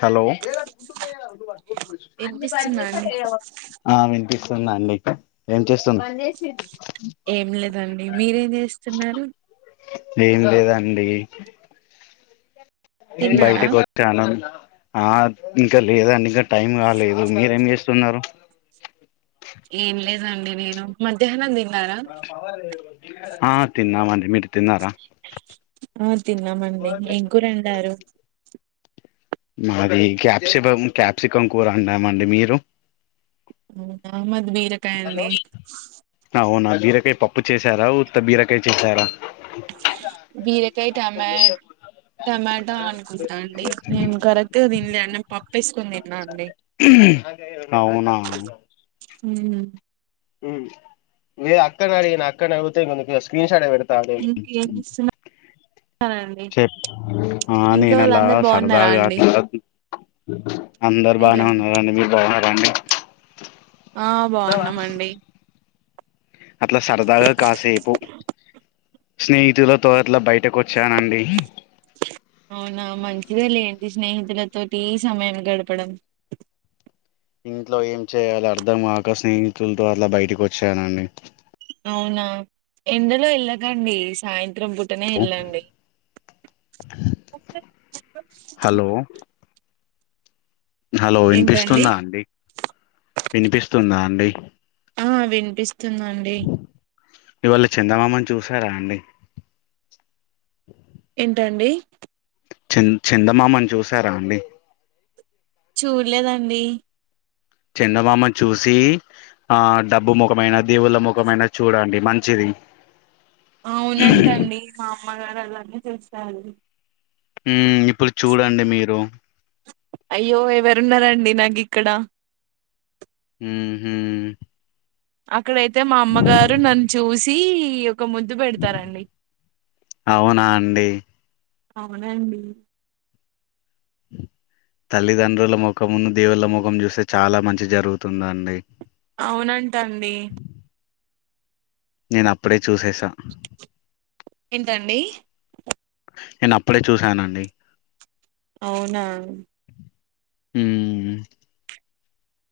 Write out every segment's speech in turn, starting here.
Hello వినిపిస్తుందా అండి అ వినిపి స్తుంది అండి ఏం చేస్తున్నారు ఏం లేదండి మీరేం చేస్తున్నారు ఏం లేదండి తిన్నారా బయటికి వచ్చాను ఆ ఇంకా లేదండి ఇంకా టైం కాలేదు మీరేం చేస్తున్నారు ఏన్లేదండి నేను మధ్యాహ్నం తి ఆ తిన్నా మండి మీరు తిన్నారా ఆ తిన్నామండి ఏం కూరన్నారు మాది క్యాప్సికం క్యాప్సికం కూర అన్నామండి మీరు వు మ బీరకాయ అండి అవునా బీరకాయ పప్పు చేశారా ఉత్త బీరకాయ చేసారా బీరకాయ టమా టమాటా అనుకుంటా అండి నేను కరెక్ట్గా తిినలే నేను పప్పుేసుకొని తిన్నాండి అవునా హు మ్ ఉ వే అక్కన అడిగినా అక్కని అంతే ఇం ప్యస సడ పెడతా ఇంకేం చేస్తున్నారండి చె ఇంట్లో నేను వాళ్ళు అలా అందరు బాగున్నారా సరదాగా అండి అందరు బాగానే ఏంటండి ఉన్నారు మీరు బావు రండి ఆ బాగున్నామండి అట్లా సరదాగా కాసేపు స్నేహితులతో అట్లా బయట అవునా మంచిదే లేండి స్నేహితులతోటి ఈ సమయం గడపడం ఇంట్లో ఏం చేయాలి అర్ధంకాక స్నేహితులతో అట్లా బయటకి వచ్చానండి అవునా ఎండలో వెళ్ళకండి సాయం తరం పుట్టనే వెళ్ళండి హలో హలో ఏంటండి వినిపిస్తుందా అండి వినిపిస్తుందా అండి ఆ వినిపిస్ తుందండి ఇవాళ చిందమామని చూసారా అండి ఏంటండీ చింద చందమామని చూసారా అండి చూడలేదండి చందమామని చూసి ఆ డబ్బు మొకమయినా దేవుళ్ళ మొకమయినా చూడండి మంచిది అవునంటండి మా అమ్మగారు అలానే చూస్తారు ఉమ్ ఇప్పుడు చూడండి మీరు అయ్యో ఎవరూనరండి నక్ ఇక్కడా ఉహుమ్ ఆకడయతే మా అమ్మగారు నన్ను చూసి ఒక ముద్దు పెడతారండి అవునా అండి అవునండి తల్లిదండ్రుల ముఖమున్న దేవుళ్ల ముఖం చూస్తే చాలా మంచి జరుగుతుందండి అవునంటండి నేను అప్పుడే చేసేసా ఏంటండి నేను అప్పుడే చూసానండి అవునా ఉమ్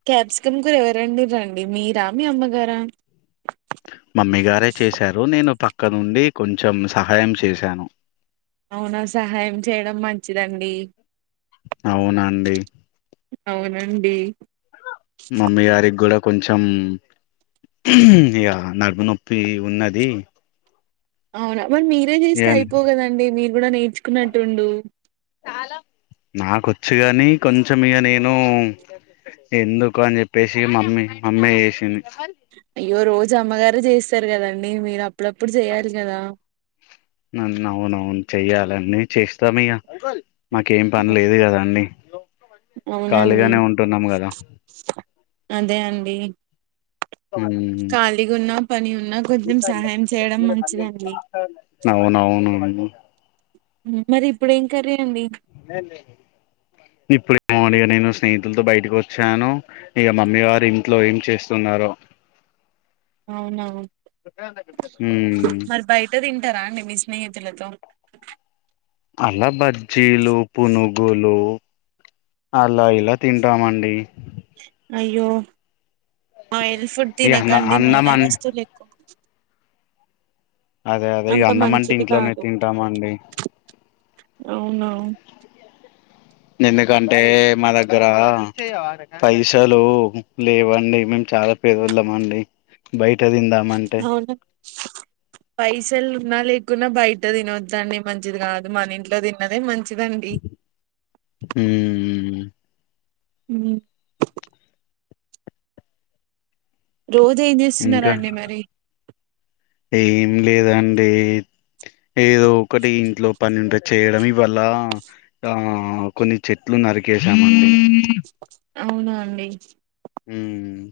క్యాప్సికమ్ కూరా ఎవర్ వండిండ్రండి మీరా మీ అమ్మగారా ముమ్ముగారే చేశారు నేను పక్కనుండి కొంచెం సహాయం చేశాను అవునా సహాయం చేయడం మంచిదండి అవునండి అవునండి మమ్మీ గారికి గూడా కొంచెం ఇక నడుము నొప్పి ఉన్నది అవునా మరి మీరే ఇక చేస్తే అయిపోవు కదండి మీరు కూడా నేర్చుకున్నట్టు ఉండు నొక్వోచు గానీ కొంచెం ఇక నేను ఎందుకు అని చెప్పేసి మమ్మీ మమ్మీ చేసింది అయ్యో రోజు అమ్మగారే చేస్తారు కదండి మీరు అప్ అప్పుడప్పుడు చేయాలి కదా నన్ను అవునవును చెయ్యాలండి చేస్తామ్ ఇగ మాకేం పని అవు- లేదు కదాండి హలో అవునండి ఖాళీగానే ఉంటున్నాము కదా అదే అండి మ్మ్ ఖాళీగా ఉన్నా పని ఉన్నా కొంచెం సహాయం చేయడం మంచిదండి అ మరి ఇప్పుడు ఏం కర్రీ అండి ఇప్పుడే మొమ్ గాడీగినే స్ స్నేహితులతో బయటకు వచ్చాను ఇక మమ్మీ వారు ఇంట్లో ఏం చేస్తున్నారో అవున ఉమ్ మరి బయట తింటారా అండి మీ స్నేహిత్ తులతో అలా బ్ బజ్జిలు పునుగ్ గులు అలా ఇలా తింటామండి అయ్యో ఆయిల్ ఫుడ్ ఈ అన్న తినకండి అన్నం నూనె అన్ వస్తువులు ఎక్కువ అదే అదే అంత అన్నంమంటే మంచిది ఇంట్లోనే కాదు తింటామ అండి అవునా ఎందుకంటే మా దగ్గర పైసలు లేవండి మేము చాలా పేదోళ్లమండి బయట్ ట్ తిందామ్ అంటే అవునా పైసలు ఉన్నా లేకున్నా బయట తినోద్దండి మంచిది కాదు మన ఇంట్లో తిన్నదే మంచ్ హ్మ్మ్ ఉమ్ రోజు ఏం చేస్తున్నార్ ఇంకా అండి మరి ఏం లేదండి ఏదో ఒకటి ఇంట్లో పని ఉంటే చేయడి వల్ల ఆ కొన్ని చెట్లు నరికేశామండి అవునా అండి హుమ్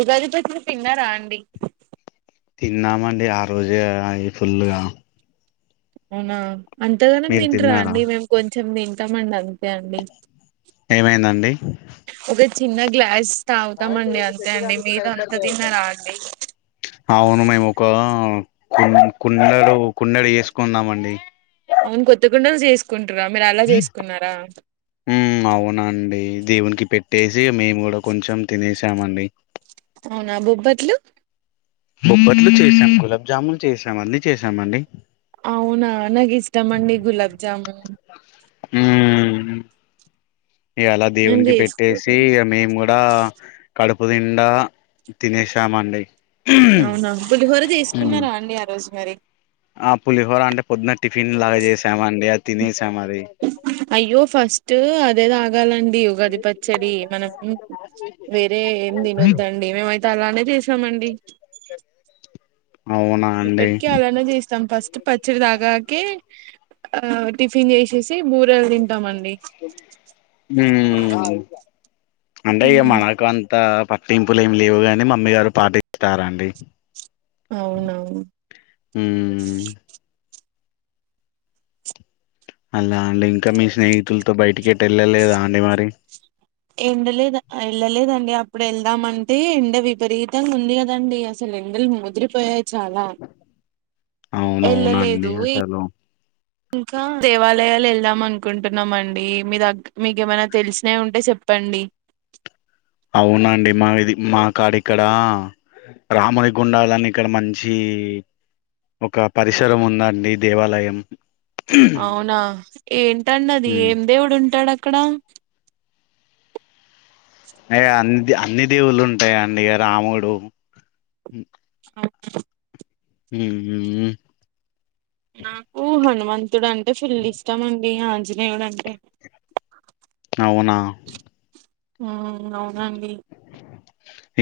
ఉగాదిపచ్చడీ తీన్నర అండి తిన్నామండి ఆ రోజే అ ఫుల్ గా అవునా అంతగానంగా మీరు తింటరా తిన్నారా అండి మేము కొం చెమ్ తింటామండి అంత్ తే అండి ఏమైందండి చిన్న గ్లాస్ తాగుతామండి అంతే అండి మీరు అంత తిన్నారా అండి అవును మేమొకా కు కుండడు కుండడు చేసుకున్నమండి అవును కొత్త్తకుండలు చేసు హ అవునండి దేవునికి పెట్టేసి మేము కూడ కొంచెం తినేసామండి అవునా బొబ్బట్లు బొబ్ప్పట్లు చేసాం గులాబ్జాములు చేసాం అన్నీ చేసామండి అవునా నాకు ఇష్టం అండి గులాబ్ జామున్ హ ఇగ అలా నేను దేవునికి పెట్టేసి చేసుకోలేదు మేము కూడా కడుపు పునిండా తినేేశామండి అవునా పులిహోర చేసుకున్నారా అండి ఆ రోజు మరి ఆ పులిహోర అంటే పొద్దున టిఫన్ లా చేశామండి ఆది తినేసాం అది అయ్యో ఫస్ట్ అదే తాగాలంట ది ఉగాది పచ్చడి మనం వేరే ఏం తినొద్దండి ఏమై అలానే చేసామండి అవునా అండి ఇప్పటికీ అలానే చేస్తాం ఫస్ట్ పచ్చడి తాగాకే ఆ టిఫిన్ చేసేసి బూరలు తింట అంటే ఇగ మనకు అంతా పట్టింపులు ఏమి లేవు కాని మమ్మీ గారు పాటిస్తారండి అవునవును ఉమ్ అలా అండి ఇంకా మీ స్నేహితులతో బయటికి ఎటు వెళ్ళలేదా అండి మరి ఎండలేదు వెళ్ళలేదండి అప్పుడు వెళ్దామంటే ఎండ విపరీతంగా ఉంది కదండి అసలు ఎండలు ముదిరిపోయాయి చాలా అవునవునండి వెళ్ళలేదు అసలు ఇంకా దేవాలయాలు వెల్దాం అనుకుంటున్నామండి మీ దగ్గ మీకు ఏమైనా తెలిసినయి ఉంటే చెప్పండి అవునండి మా ఇది మా కాడ ఇక్కడ రాముని గుండాలని ఇక్కడ మంచి ఒక పరిసరం ఉందండి దేవాలయం అవునా ఏంటండి అది ఉమ్ ఏం దేవుడు ఉంటాడక్క అక్కడ అయ అంత అన్ని దేవుళ్ళు ఉంటయండి ఇగ రాముడు అవునా హ నాకు హనుమంత మంతుడుంటే ఫుల్ ఇష్టం అండి మీ ఆంజనేయుడు అంట అవునా హ అవునండి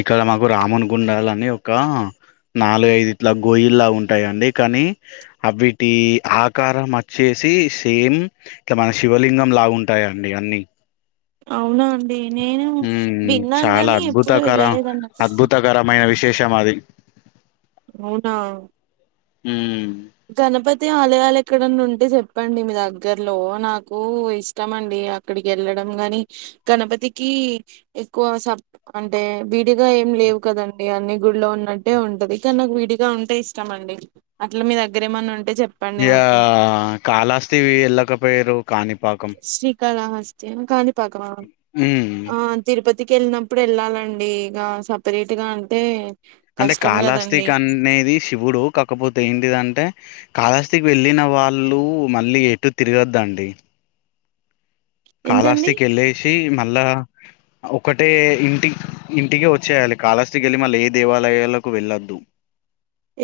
ఇక్కడ మాకు రామున్ గుండలు అని ఒక నాలుగయిదు ఇట్లా గోయిల్లాగా ఉంటాయంండి కానీ అవిటి ఆకారం వచ్చేసి సేమ్ ఇట్లా మన శివలింగం లాగా ఉంటాయంండి అన్ని అవునా అది నేను ఉమ్ విన్నాను చాలా గాని ఎప్పుడు వెళ్ళలేదున్నకు శేష మాదిరి అవునా హ గణపతి తే ఆలయాలు ఎక్కడన్నా ఉంటే చెప్పండి మీ దగ్గర్లో నాకు ఇష్టమ అండి అక్కడికి వెళ్ళడం గాని గణపతికి ఎక్కువ సప్ అంటే విడిగా ఏం లేవు కదండి అన్ని గులో ఉన్నట్టే ఉంటది కానీ నాకు విడిగా ఉంటే ఇష్టమ అండి అట్లా మీ దగ్గర మీరేమనన్ ఇగా కాలస్తివి ఎళ్లకపోయిర్రు కాణిపాకం కాళహస్తి అని కాణి పాకమా ఉమ్ ఆ తిరుపతి తి కెళ్ళినప్పుడు వెళ్ళాలండి ఇక సపరేట్ గా అంటే అంటే కష్టం కాళాస్తిక కదండి అనేది శివుడు కాకపోతే ఏంటిదంటే కాళాస్తికి వెళ్ళిన వాళ్ళు మళ్ళీ ఎటు తిరగద్దండి కాళాస్తి ఎందుకండి కెల్లేసి మ మళ్ళ ఒకటే ఇంటి ఇంటికి వచ్చేయాలి కాళాస్తికెళ్ళి మళ్ళీ ఏ దేవాలయాలకు వెళ్ళొద్దు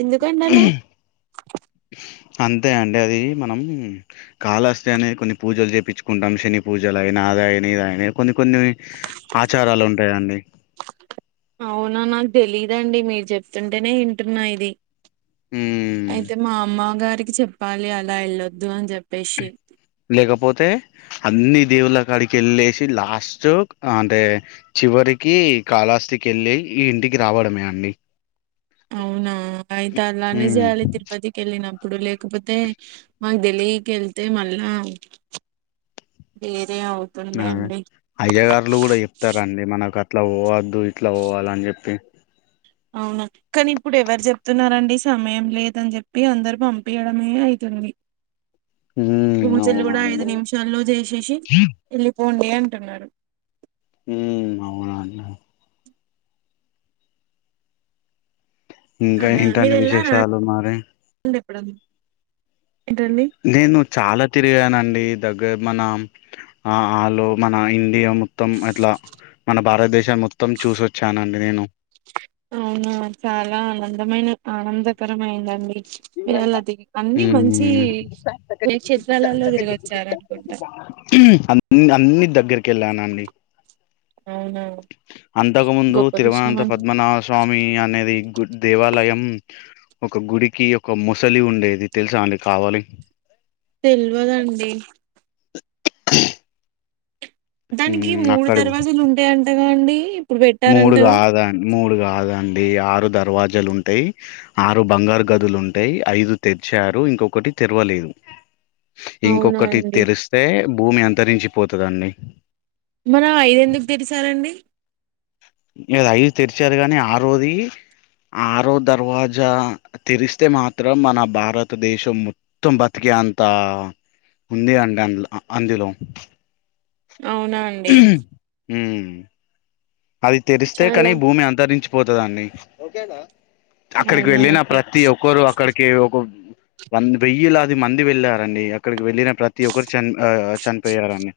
ఎందుకండలా అంతే అండి అది మనం కాళహస్తి అనే కొన్ని పూజలు చేపిచ్చుకుంటాం శని పూజలైన అదైన ఇదైనా కొన్ని కొన్ని ఆచారాలున్ టయండి అవునా నాక్ తెలీదండి మీరు చెప్తుంటేనే ఇంటున్నా ఇది ఉమ్. అయితే మా అమ్మ గారికి చెప్పాలి అలా ఎళ్ళొద్దు అని చెప్ప లేకపోతే అన్ని దేవుళ్ళ కాడికి ఎళ్ళేసి లాస్ట్ అంటే చివరికి కాళ్ళహస్తికి ఎళ్ళి ఈ ఇంటికి రావడమే అండి అవునా ఆయతలనే ఉమ్ జెయాలి తిరుపతికెళ్ళిన ఇప్పుడు లేకపోతే మాక్ తెలీకెళ్తే మళ్ళా అవుతుండే అ అండి అయ్యగారులు కూడా చెప్తారండి మనక ఇట్లా పోవద్దు ఇట్లా పోవాలని చెప్పి అవునా కానీ ఇప్పుడు ఎవరు చెప్తున్నారండి సమయం లేదని చెప్పి అందరు పంపీయడమే అయితుంది ఉమ్ పూజలు కూడా ఐదు అవునండి నిమిషాల్లో చేసేసి ఎళ్ళిపో పోండి అంటున్నారు ఉ అవునండి ఇంకా అదే మీరు ఎంటండి వెళ్ళారా విశేషాలు మరి అండి ఎప్పుడన్నా ఏంటండి నేను చాలా తిరిగానండి దగ్గర మన ఆ ఆలో మన ఇండియా మొత్తం అట్లా మన భారతదేశం మొత్తం చూసొచ్చానండి నేను అవునా చాలా ఆనందమైన ఆనందకరం అయిందండి క్షేత్రాలలో తిరిగొచ్చారనుకుంటా మ్ అన్ని దగ్గరికెళ్ళ న ండి అవునా అంతకు ముందు గొప్ప విషయం తిరువనంత అండి పద్మనాభ స్వామి అనేది గు దేవాలయం ఒక గుడికి ఒక ముసలి ఉండేది తెలుసా అండి కావలి తెల్వదండి దానికి మూడు అక్కడ దర్వాజలు ఉంటాయంట గదండి మూడు కాదాండి మూడు కాదండి ఆరు దర్వాజలు ఉంటాయి ఆరు బంగారు గదులు ఉంటాయి ఐదు తెరిచారు ఇంకొక్కటి తెరవలేదు అవునా ఇంకొక్కటి అండి తెరిస్తే భూమి అంతరించి పోతదండి మనం ఐద ఎందుకు తెరిసారండి ద అయి తెరిచారు కానీ ఆరోది ఆరో దర్వాజా తెరిస్తే మాత్రం మన భారతదేశం మొత్తం బతికే అంత ఉంది అండి అందు అందులో అవునా అండి హ అది తెరిస్తే కానీ చాలా భూమి అంతరించి పోతదాన్నిఓ అక్కడికి అవునా వెళ్ళిన అండి ప్రతి ఒక్కరు అక్కడికి ఒక వ వెయ్యిలాది మంది వెళ్ళారండి అక్కడికి వెళ్ళిన ప్రతి ఒక్కరు చని చనిపోయారండి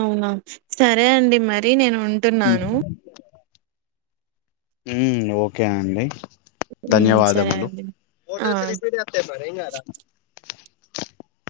అవునా సరే అండి మరి నేను ఉంటున్నాను హ ఓకే అండి ఉమ్ సరే అండి ధన్యవాదలుట ఆ రి